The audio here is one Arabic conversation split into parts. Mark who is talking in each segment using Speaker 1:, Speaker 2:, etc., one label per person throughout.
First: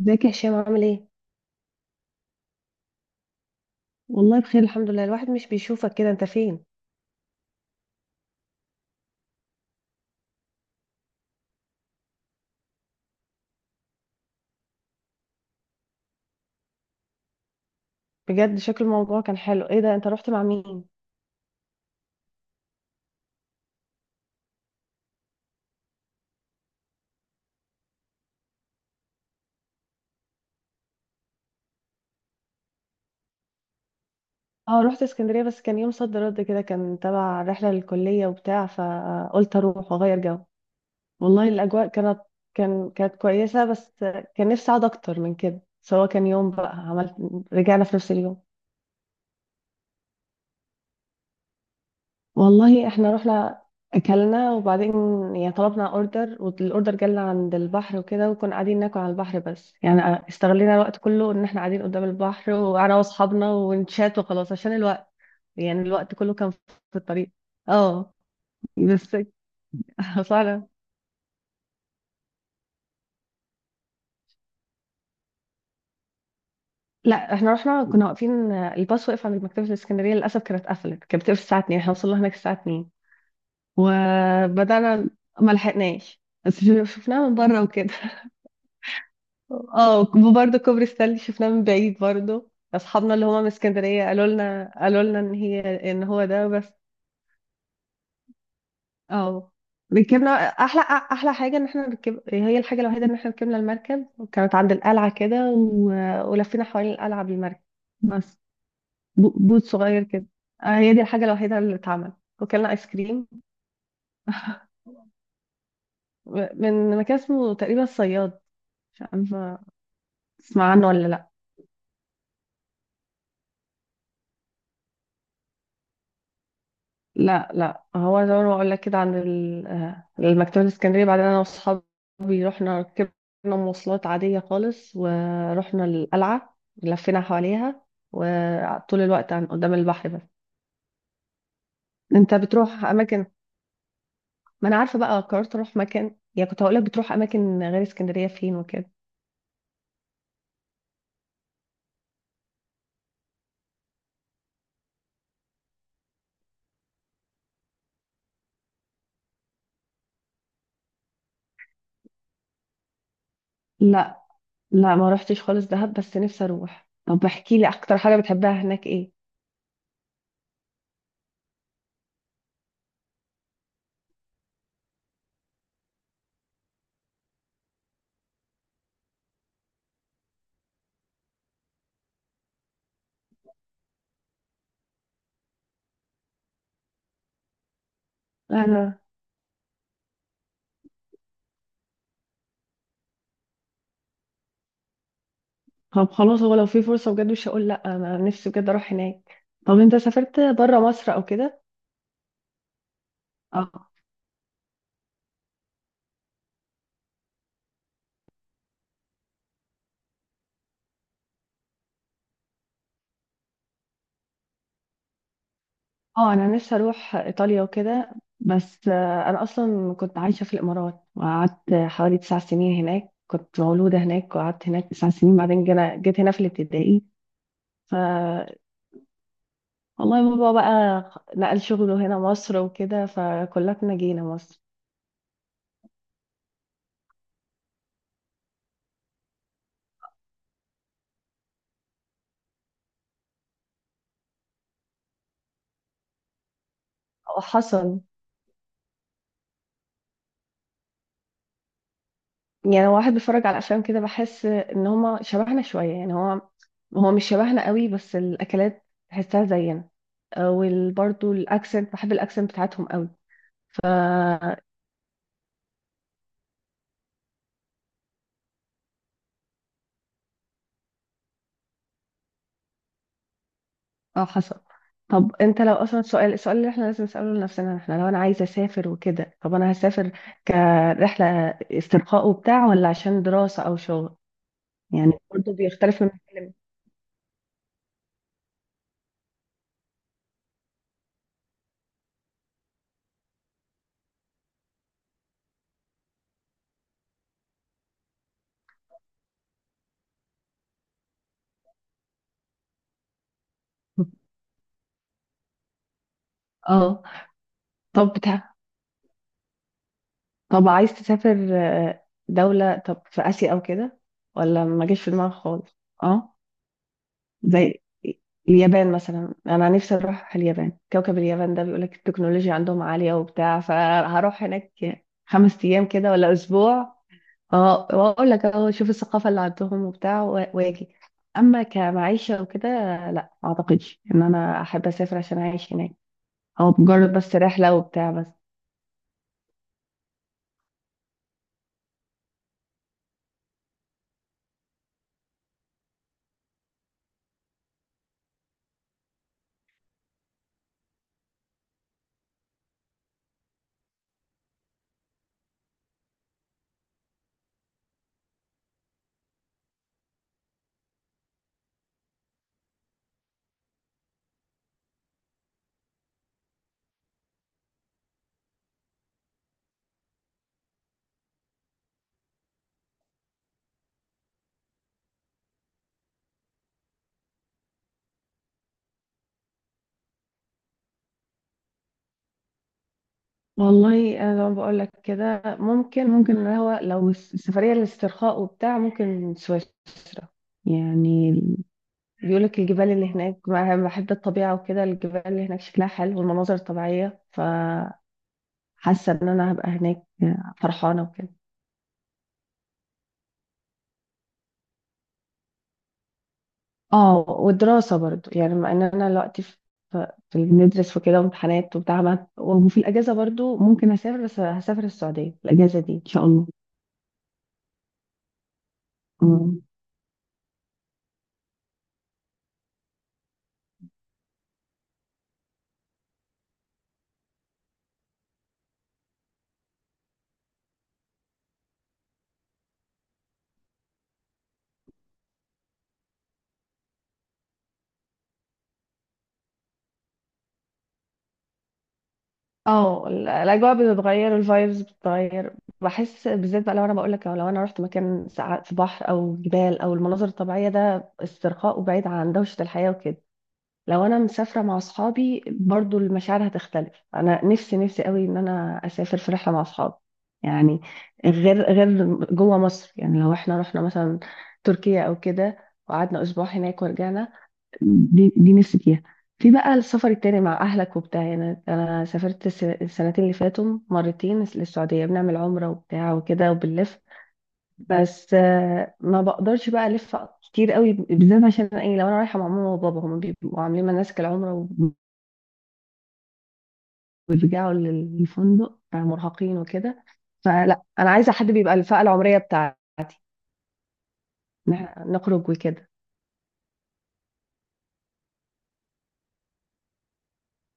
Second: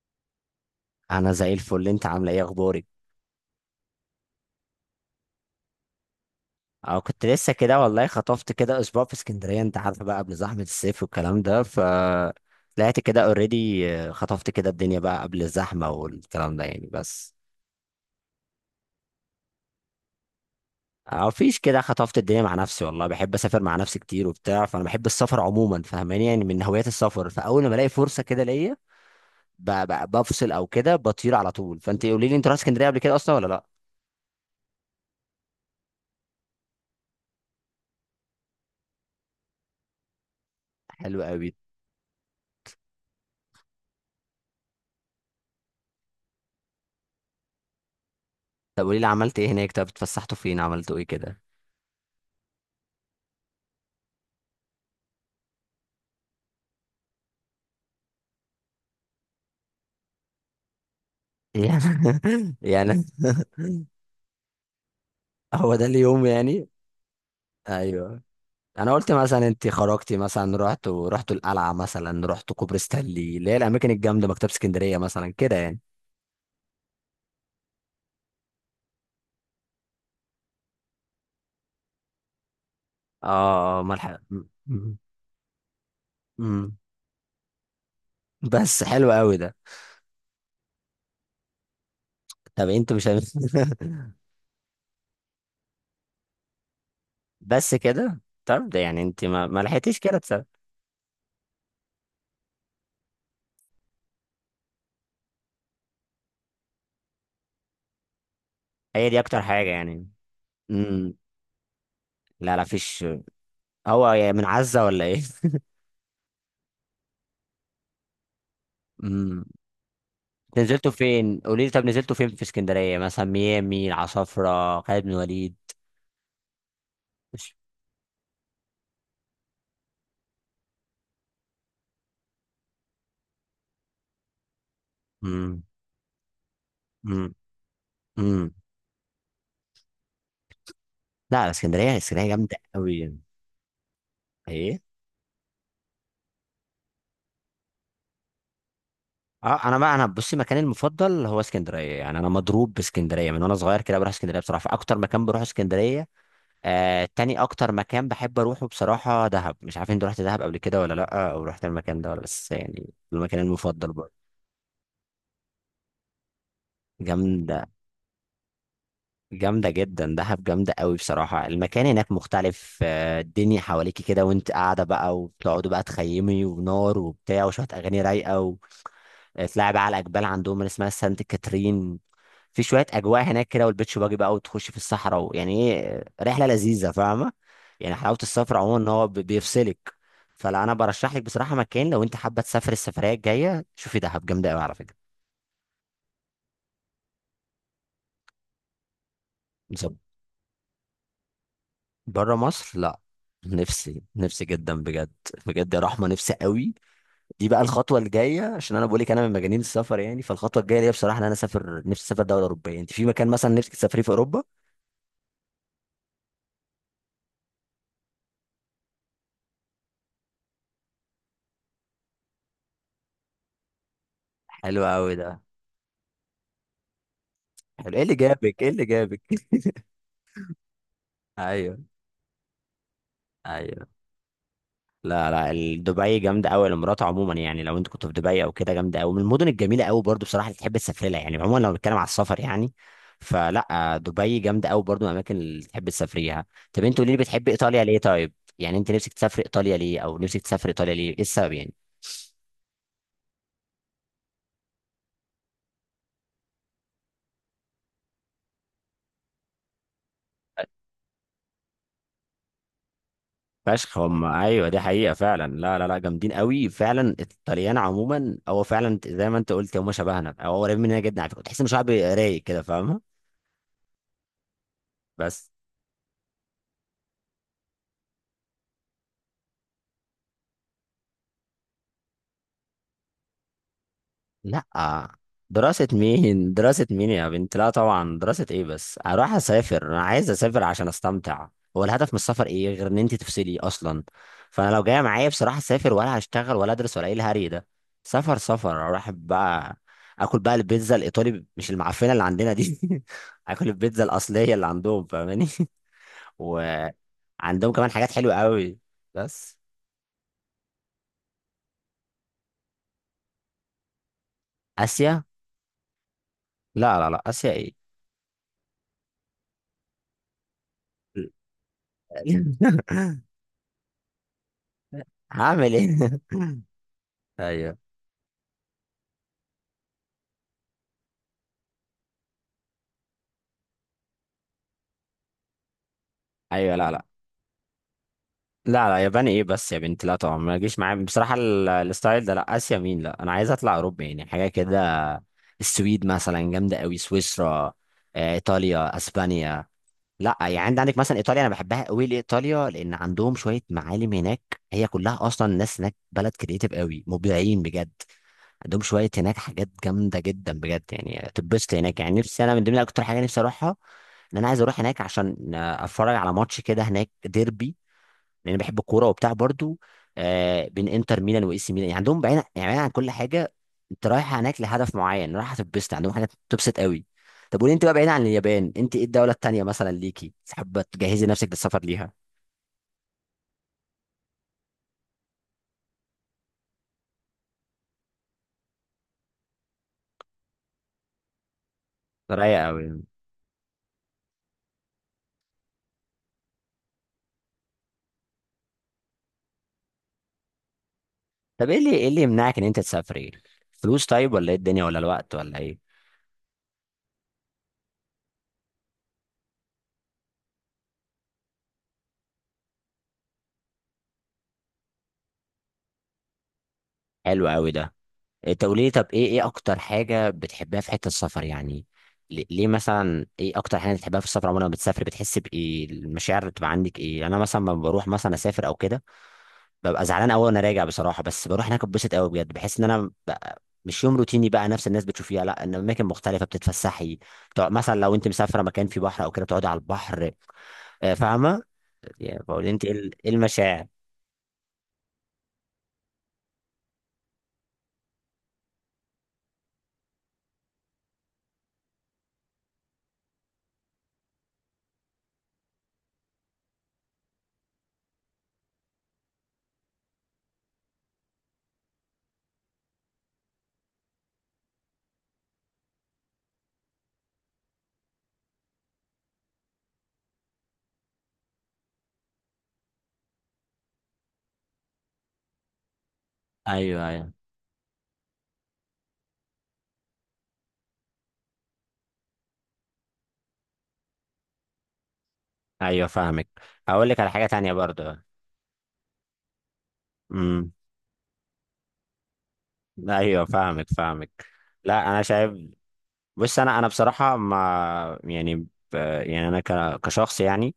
Speaker 1: ازيك يا هشام عامل ايه؟
Speaker 2: انا زي الفل، انت عامله ايه؟ اخبارك؟
Speaker 1: والله بخير، الحمد لله. الواحد مش بيشوفك كده، انت فين؟
Speaker 2: اه، كنت لسه كده والله، خطفت كده اسبوع في اسكندريه. انت عارفه بقى قبل زحمه الصيف والكلام ده. ف طلعت كده اوريدي. خطفت كده الدنيا بقى قبل الزحمه والكلام ده يعني بس.
Speaker 1: بجد شكل الموضوع كان حلو. ايه ده، انت رحت مع مين؟
Speaker 2: اه فيش كده، خطفت الدنيا مع نفسي والله. بحب اسافر مع نفسي كتير وبتاع، فانا بحب السفر عموما، فاهماني يعني؟ من هوايات السفر. فاول ما الاقي فرصه كده ليا، بفصل او كده، بطير على طول. فانت قولي لي، انت رحت اسكندريه قبل كده اصلا ولا لا؟
Speaker 1: اه، رحت اسكندرية بس كان يوم صد رد كده، كان تبع رحلة للكلية وبتاع، فقلت اروح واغير جو.
Speaker 2: حلو
Speaker 1: والله
Speaker 2: قوي.
Speaker 1: الاجواء كانت، كانت كويسة بس كان نفسي اقعد اكتر من كده. سواء كان يوم بقى، عملت، رجعنا في نفس اليوم.
Speaker 2: طب قولي لي، عملت ايه هناك؟ طب اتفسحتوا فين؟ عملتوا ايه كده؟
Speaker 1: والله احنا رحنا اكلنا وبعدين يعني طلبنا اوردر، والاوردر جالنا عند البحر وكده، وكنا قاعدين ناكل على البحر. بس يعني استغلينا الوقت كله ان احنا قاعدين قدام البحر،
Speaker 2: يعني
Speaker 1: وانا
Speaker 2: يعني
Speaker 1: واصحابنا ونشات وخلاص عشان الوقت.
Speaker 2: هو
Speaker 1: يعني
Speaker 2: ده
Speaker 1: الوقت
Speaker 2: اليوم
Speaker 1: كله كان في
Speaker 2: يعني؟
Speaker 1: الطريق. اه
Speaker 2: ايوه. انا قلت
Speaker 1: بس.
Speaker 2: مثلا انت خرجتي مثلا،
Speaker 1: فعلا.
Speaker 2: رحت ورحت القلعه مثلا، رحت كوبري ستانلي، اللي هي الاماكن الجامده، مكتبه اسكندريه مثلا كده يعني.
Speaker 1: لا احنا رحنا، كنا واقفين الباص واقف عند مكتبة الاسكندرية، للاسف كانت قفلت، كانت بتقفل الساعة 2 احنا وصلنا هناك الساعة 2
Speaker 2: اه ملحق.
Speaker 1: وبدأنا. ما لحقناش بس شفناها من بره وكده.
Speaker 2: بس حلو قوي ده.
Speaker 1: اه، وبرضه كوبري ستانلي شفناه من بعيد برضه.
Speaker 2: طب انت مش
Speaker 1: اصحابنا
Speaker 2: هم...
Speaker 1: اللي هما من اسكندريه قالوا لنا ان هي، ان هو ده بس.
Speaker 2: بس كده؟ طب ده يعني انت ما,
Speaker 1: اه
Speaker 2: ما لحقتيش كده
Speaker 1: ركبنا،
Speaker 2: تسأل؟
Speaker 1: احلى حاجه ان احنا ركب، هي الحاجه الوحيده ان احنا ركبنا المركب، وكانت عند القلعه كده ولفينا حوالين القلعه بالمركب. بس
Speaker 2: هي دي
Speaker 1: ب-
Speaker 2: اكتر
Speaker 1: بوت
Speaker 2: حاجه
Speaker 1: صغير
Speaker 2: يعني؟
Speaker 1: كده. آه، هي دي
Speaker 2: امم.
Speaker 1: الحاجه الوحيده اللي اتعملت.
Speaker 2: لا
Speaker 1: وكلنا ايس
Speaker 2: فيش.
Speaker 1: كريم.
Speaker 2: هو يعني من عزه ولا ايه؟
Speaker 1: من مكان اسمه تقريبا الصياد، مش
Speaker 2: امم.
Speaker 1: عارفه تسمع عنه
Speaker 2: نزلتوا
Speaker 1: ولا لا.
Speaker 2: فين قولي لي؟ طب نزلتوا فين في اسكندريه؟ مثلا ميامي، العصافره، خالد بن وليد؟
Speaker 1: لا هو زي ما بقول لك كده عند المكتبة الإسكندرية، بعدين أنا وأصحابي رحنا، ركبنا مواصلات عادية خالص
Speaker 2: امم.
Speaker 1: ورحنا القلعة، لفينا
Speaker 2: امم.
Speaker 1: حواليها
Speaker 2: امم.
Speaker 1: وطول الوقت عن قدام البحر بس.
Speaker 2: لا، اسكندريه اسكندريه
Speaker 1: أنت
Speaker 2: جامده
Speaker 1: بتروح
Speaker 2: قوي.
Speaker 1: أماكن؟ ما أنا
Speaker 2: ايه؟
Speaker 1: عارفة بقى قررت أروح مكان، يعني كنت هقولك بتروح أماكن غير اسكندرية فين وكده.
Speaker 2: اه انا بقى، انا بصي، مكاني المفضل هو اسكندريه. يعني انا مضروب باسكندريه من وانا صغير كده، بروح اسكندريه بصراحه، فاكتر مكان بروح اسكندريه. آه تاني اكتر مكان بحب اروحه بصراحه دهب. مش عارف انت رحت دهب قبل كده ولا لا، او رحت المكان ده ولا؟ بس يعني المكان المفضل برضه.
Speaker 1: لا لا ما رحتش خالص دهب بس نفسي أروح. طب احكي
Speaker 2: جامده،
Speaker 1: لي أكتر حاجة بتحبها هناك إيه؟
Speaker 2: جامدة جدا دهب، جامدة قوي بصراحة. المكان هناك مختلف، آه، الدنيا حواليكي كده وانت قاعدة بقى، وبتقعدوا بقى تخيمي ونار وبتاع وشوية أغاني رايقة، وتلاعب بقى على الأجبال عندهم اللي اسمها سانت كاترين. في شوية أجواء هناك كده، والبيتش باجي بقى، وتخش في الصحراء، ويعني إيه، رحلة لذيذة، فاهمة يعني؟ حلاوة السفر عموما إن
Speaker 1: أنا،
Speaker 2: هو بيفصلك. فلا، أنا برشح لك بصراحة مكان لو انت حابة تسافر السفرية الجاية، شوفي دهب جامدة قوي على فكرة.
Speaker 1: طب خلاص، هو لو في فرصة بجد مش هقول لأ، أنا نفسي بجد أروح هناك. طب أنت سافرت برا مصر أو كده؟
Speaker 2: بره مصر لا.
Speaker 1: اه،
Speaker 2: نفسي، نفسي جدا بجد. بجد يا رحمه، نفسي قوي. دي بقى الخطوه الجايه، عشان انا بقول لك انا من مجانين السفر يعني. فالخطوه الجايه ليا بصراحه ان انا اسافر، نفسي اسافر دوله اوروبيه. انت في مكان مثلا نفسك تسافريه في اوروبا؟
Speaker 1: اه أنا نفسي أروح إيطاليا وكده، بس آه، أنا أصلا كنت عايشة في الإمارات وقعدت حوالي تسع سنين هناك، كنت مولودة هناك وقعدت
Speaker 2: حلو
Speaker 1: هناك تسع
Speaker 2: قوي
Speaker 1: سنين،
Speaker 2: ده.
Speaker 1: بعدين جيت هنا في الابتدائي. ف
Speaker 2: حلو، ايه اللي جابك؟ ايه اللي جابك؟
Speaker 1: والله بابا بقى نقل
Speaker 2: ايوه.
Speaker 1: شغله هنا مصر وكده فكلنا
Speaker 2: ايوه.
Speaker 1: جينا مصر.
Speaker 2: لا لا، دبي جامده قوي، الامارات عموما يعني. لو انت كنت في دبي او كده، جامده قوي، من المدن الجميله قوي برضو بصراحه، اللي تحب تسافر لها يعني عموما لو بنتكلم على السفر يعني. فلا، آه، دبي جامده قوي برضو، من الاماكن اللي تحب تسافريها. طب انت قولي لي، بتحب ايطاليا ليه
Speaker 1: وحصل
Speaker 2: طيب؟ يعني انت نفسك تسافر ايطاليا ليه، او نفسك تسافر ايطاليا ليه؟ ايه السبب يعني؟
Speaker 1: يعني لو واحد بيتفرج على افلام كده بحس ان هما شبهنا شويه، يعني هو مش شبهنا قوي بس الاكلات تحسها زينا، وبرضه الاكسنت، بحب الاكسنت بتاعتهم قوي. ف
Speaker 2: فشخ هم، ايوه دي حقيقه فعلا. لا، جامدين قوي فعلا الطليان عموما. هو فعلا زي ما انت قلت، هم شبهنا او قريبين مننا جدا على فكره. تحس ان شعب رايق كده، فاهمه.
Speaker 1: اه حصل. طب
Speaker 2: بس.
Speaker 1: انت لو اصلا السؤال، اللي احنا لازم نساله لنفسنا، احنا لو انا عايزه اسافر وكده، طب انا هسافر كرحله استرخاء وبتاع، ولا عشان دراسه او شغل؟
Speaker 2: لا
Speaker 1: يعني برضه
Speaker 2: دراسة
Speaker 1: بيختلف من مكان
Speaker 2: مين،
Speaker 1: لمكان.
Speaker 2: دراسة مين يا بنت؟ لا طبعا دراسة ايه بس؟ اروح اسافر انا عايز اسافر عشان استمتع. هو الهدف من السفر ايه غير ان انت تفصلي اصلا؟ فانا لو جاية معايا بصراحة، اسافر ولا هشتغل ولا ادرس ولا ايه الهري ده؟ سفر سفر، اروح بقى اكل بقى البيتزا الايطالي، مش المعفنة اللي عندنا دي. اكل البيتزا الاصلية اللي عندهم، فاهماني؟
Speaker 1: اه،
Speaker 2: وعندهم كمان حاجات
Speaker 1: طب
Speaker 2: حلوة
Speaker 1: بتاع،
Speaker 2: قوي. بس.
Speaker 1: طب عايز تسافر آه، دولة طب في آسيا أو كده، ولا ما جاش في
Speaker 2: اسيا؟
Speaker 1: دماغك خالص؟ اه،
Speaker 2: لا اسيا ايه؟
Speaker 1: زي اليابان مثلا. أنا نفسي أروح اليابان، كوكب اليابان ده، بيقولك التكنولوجيا عندهم عالية وبتاع، فهروح هناك خمس
Speaker 2: هعمل
Speaker 1: أيام كده
Speaker 2: ايه؟
Speaker 1: ولا أسبوع
Speaker 2: ايوه.
Speaker 1: اه، وأقول لك أهو شوف الثقافة اللي عندهم وبتاع وأجي. أما كمعيشة وكده، لا ما أعتقدش إن أنا أحب أسافر عشان أعيش هناك، هو
Speaker 2: ايوه. لا لا
Speaker 1: مجرد بس رحلة وبتاع بس.
Speaker 2: لا لا ياباني ايه بس يا بنت؟ لا طبعا، ما تجيش معايا بصراحه الستايل ده. لا اسيا مين؟ لا انا عايز اطلع اوروبا، يعني حاجه كده. السويد مثلا جامده قوي، سويسرا، آه، ايطاليا، اسبانيا. لا يعني عندك مثلا ايطاليا، انا بحبها قوي لايطاليا لان عندهم شويه معالم هناك. هي كلها اصلا الناس هناك بلد كريتيف قوي، مبدعين بجد. عندهم شويه هناك حاجات جامده جدا بجد، يعني تتبسط هناك يعني. نفسي انا من ضمن اكتر حاجه نفسي اروحها، ان انا عايز اروح هناك عشان آه، اتفرج على ماتش كده هناك، ديربي يعني. بحب الكوره وبتاع برضو. آه بين انتر ميلان واي سي ميلان. يعني عندهم بعيد، يعني بعيد عن كل حاجه. انت رايح هناك لهدف معين، رايح هتتبسط عندهم، حاجه تبسط قوي. طب قولي انت بقى، بعيد عن اليابان، انت ايه الدوله التانيه مثلا ليكي حابه تجهزي نفسك للسفر ليها؟
Speaker 1: والله انا زي ما بقول لك كده ممكن، اللي هو لو السفريه للاسترخاء وبتاع، ممكن سويسرا. يعني
Speaker 2: ده
Speaker 1: بيقول لك
Speaker 2: رايق قوي
Speaker 1: الجبال
Speaker 2: يعني.
Speaker 1: اللي هناك بقى، بحب الطبيعه وكده، الجبال اللي هناك شكلها حلو والمناظر الطبيعيه، فحاسه ان انا هبقى هناك فرحانه وكده.
Speaker 2: طب ايه اللي، ايه اللي يمنعك ان انت تسافري؟ فلوس طيب؟ ولا ايه الدنيا؟ ولا الوقت ولا ايه؟
Speaker 1: اه والدراسه برضو، يعني مع ان انا دلوقتي في، في بندرس وكده وامتحانات وبتاع، وفي الاجازه برضو ممكن اسافر، بس هسافر السعوديه الاجازه دي ان شاء الله.
Speaker 2: حلو قوي ده. انت قولي لي طب، ايه، ايه
Speaker 1: آه.
Speaker 2: اكتر حاجه بتحبها في حته السفر يعني؟ ليه مثلا، ايه اكتر حاجه بتحبها في السفر عموما؟ لما بتسافر بتحس بايه؟ المشاعر اللي بتبقى عندك ايه؟ يعني انا مثلا لما بروح مثلا اسافر او كده، ببقى زعلان قوي وانا راجع بصراحه، بس بروح هناك اتبسط قوي بجد. بحس ان انا بقى مش يوم روتيني بقى، نفس الناس بتشوفيها، لا ان اماكن مختلفه بتتفسحي، بتقعد مثلا لو انت مسافره مكان فيه بحر او كده بتقعدي على البحر، آه، فاهمه يعني؟ بقول انت ايه
Speaker 1: اه،
Speaker 2: ايه
Speaker 1: الاجواء
Speaker 2: المشاعر؟
Speaker 1: بتتغير، الفايبز بتتغير. بحس بالذات بقى، لو انا بقول لك، لو انا رحت مكان ساعات في بحر او جبال او المناظر الطبيعيه، ده استرخاء وبعيد عن دوشه الحياه وكده. لو انا مسافره مع اصحابي برضو المشاعر هتختلف. انا نفسي، نفسي قوي ان انا اسافر في رحله مع اصحابي. يعني غير جوه مصر، يعني لو احنا رحنا مثلا تركيا او كده وقعدنا اسبوع هناك ورجعنا، دي نفسي فيها. في بقى السفر التاني مع أهلك وبتاع، يعني أنا سافرت السنتين اللي فاتوا مرتين للسعودية، بنعمل عمرة وبتاع وكده وبنلف،
Speaker 2: ايوه. ايوه.
Speaker 1: بس آه، ما بقدرش بقى ألف كتير قوي. بالذات عشان إيه، لو أنا رايحة مع ماما وبابا هما بيبقوا عاملين مناسك العمرة،
Speaker 2: ايوه فاهمك. هقول لك على حاجه
Speaker 1: وبيرجعوا
Speaker 2: تانية برضه.
Speaker 1: للفندق آه، مرهقين وكده.
Speaker 2: امم.
Speaker 1: فلا، أنا عايزة حد بيبقى الفئة العمرية بتاعتي
Speaker 2: ايوه فاهمك، فاهمك. لا انا
Speaker 1: نخرج
Speaker 2: شايف.
Speaker 1: وكده،
Speaker 2: بص انا، انا بصراحه ما يعني ب... يعني انا ك... كشخص يعني،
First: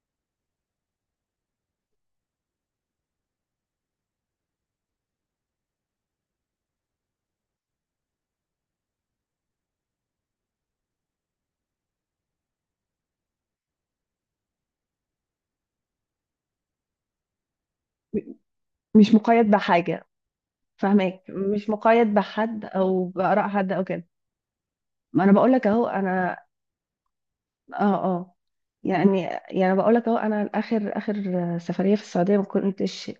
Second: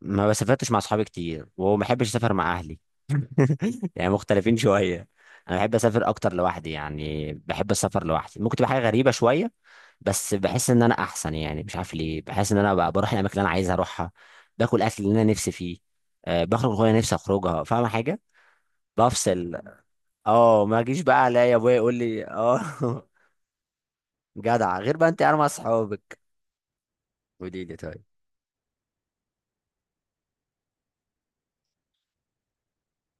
Speaker 2: ما بسافرتش مع اصحابي كتير، وما بحبش اسافر مع اهلي. يعني مختلفين شويه. انا بحب اسافر اكتر لوحدي، يعني بحب السفر لوحدي. ممكن تبقى حاجه غريبه شويه، بس بحس ان انا احسن. يعني مش عارف ليه، بحس ان انا بقى بروح الاماكن اللي انا عايز اروحها، باكل اكل اللي انا نفسي فيه، أه بخرج وانا نفسي اخرجها، فاهم حاجه؟
Speaker 1: مش مقيد
Speaker 2: بفصل.
Speaker 1: بحاجة.
Speaker 2: اه ما اجيش
Speaker 1: فاهمك،
Speaker 2: بقى الاقي
Speaker 1: مش
Speaker 2: ابويا يقول
Speaker 1: مقيد
Speaker 2: لي اه.
Speaker 1: بحد أو بآراء حد أو كده.
Speaker 2: جدع، غير بقى انت
Speaker 1: ما انا
Speaker 2: قاعد مع
Speaker 1: بقول لك اهو.
Speaker 2: اصحابك.
Speaker 1: انا
Speaker 2: قولي
Speaker 1: اه.
Speaker 2: لي طيب.
Speaker 1: اه يعني، يعني بقول لك اهو، انا اخر سفريه في السعوديه ما كنتش،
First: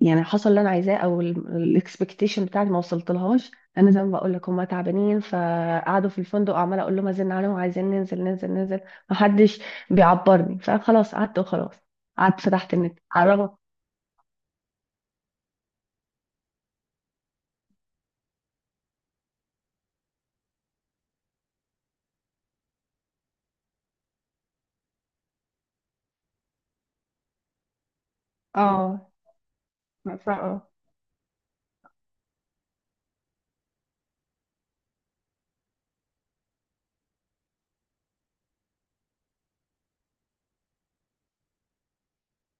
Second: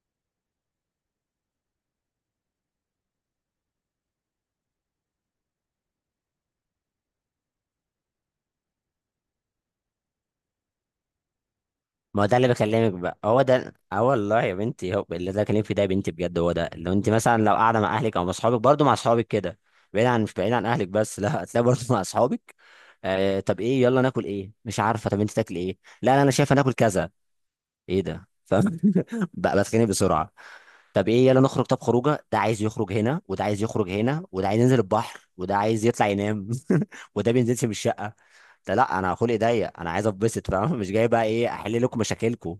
Speaker 1: يعني حصل اللي انا عايزاه، او الاكسبكتيشن بتاعتي ما وصلت لهاش. انا زي ما بقول لك هم تعبانين فقعدوا في الفندق، عماله اقول لهم ازن عليهم عايزين ننزل، ننزل ننزل، ما حدش بيعبرني، فخلاص قعدت وخلاص.
Speaker 2: ما هو ده
Speaker 1: قعدت
Speaker 2: اللي
Speaker 1: فتحت
Speaker 2: بكلمك
Speaker 1: النت
Speaker 2: بقى،
Speaker 1: على
Speaker 2: هو
Speaker 1: الرغم.
Speaker 2: ده، اه والله يا بنتي، هو اللي ده بكلمك في ده يا بنتي بجد. هو ده، لو انت مثلا لو قاعده مع اهلك او مع اصحابك برضه، مع اصحابك كده بعيد عن، مش بعيد عن اهلك بس، لا، هتلاقي برضه مع اصحابك. آه طب ايه، يلا ناكل ايه؟ مش عارفه، طب انت تاكل ايه؟ لا لا، انا شايفه ناكل كذا. ايه ده؟ فاهم؟
Speaker 1: اه
Speaker 2: بقى بتخانق
Speaker 1: ف-
Speaker 2: بسرعه. طب ايه، يلا نخرج. طب خروجه، ده عايز يخرج هنا، وده عايز يخرج هنا، وده عايز ينزل البحر، وده عايز يطلع ينام. وده بينزلش من الشقه. ده لا، انا خلقي ضيق، انا عايز اتبسط فاهم؟ مش جاي بقى ايه احل لكم مشاكلكم.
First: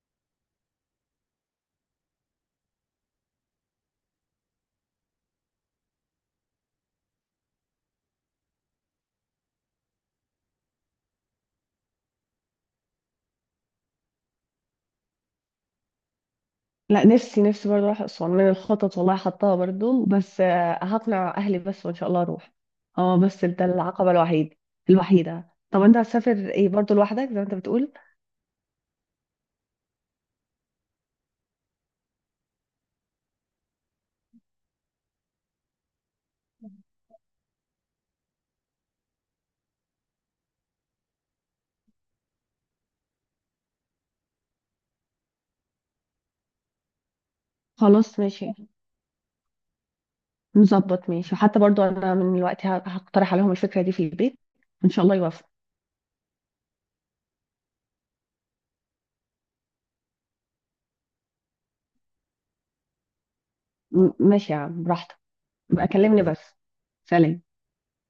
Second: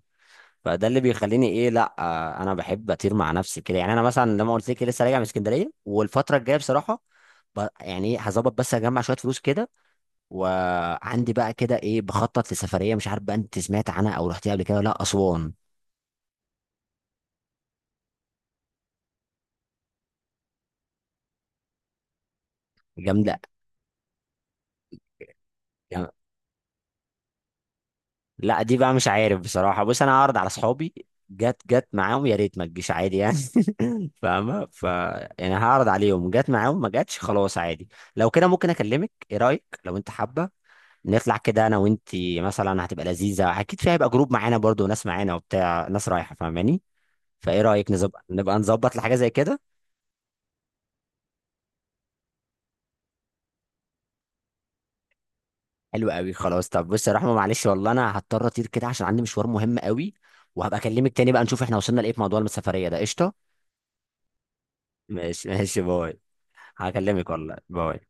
Speaker 2: فده اللي بيخليني ايه، لا آه، انا بحب اطير مع نفسي كده. يعني انا مثلا لما قلت لك لسه راجع من اسكندريه، والفتره الجايه بصراحه يعني ايه هظبط، بس اجمع شويه فلوس كده، وعندي بقى كده ايه، بخطط لسفريه. مش عارف بقى انت سمعت عنها او رحتيها قبل كده ولا لا، اسوان؟
Speaker 1: لا، نفسي، نفسي برضه اروح اسوان، من الخطط والله حطاها برضه، بس آه، هقنع اهلي بس وان شاء الله اروح. اه
Speaker 2: جامده.
Speaker 1: بس ده العقبه الوحيد، الوحيده. طب انت هتسافر ايه برضه لوحدك زي ما انت بتقول؟
Speaker 2: لا دي بقى مش عارف بصراحة. بص أنا هعرض على أصحابي، جت جت معاهم يا ريت، ما تجيش عادي يعني. فاهمة؟ ف يعني هعرض عليهم، جت معاهم، ما جاتش خلاص عادي. لو كده، ممكن أكلمك، إيه رأيك لو أنت حابة نطلع كده أنا وأنتي مثلا؟ هتبقى لذيذة أكيد فيها، هيبقى جروب معانا برضو، ناس معانا وبتاع، ناس رايحة فاهماني. فإيه رأيك
Speaker 1: خلاص
Speaker 2: نظبط،
Speaker 1: ماشي،
Speaker 2: نبقى نظبط لحاجة زي كده؟
Speaker 1: نظبط، ماشي. وحتى برضه انا من الوقت هقترح عليهم الفكره دي في البيت، وان شاء الله يوافقوا.
Speaker 2: حلو قوي، خلاص. طب بص يا رحمة معلش، والله أنا هضطر أطير كده عشان عندي مشوار مهم قوي. وهبقى أكلمك تاني بقى نشوف إحنا وصلنا لإيه في موضوع السفرية ده، قشطة؟
Speaker 1: ماشي يا عم براحتك.
Speaker 2: ماشي ماشي،
Speaker 1: بقى
Speaker 2: باي.
Speaker 1: كلمني بس.
Speaker 2: هكلمك
Speaker 1: سلام.
Speaker 2: والله، باي.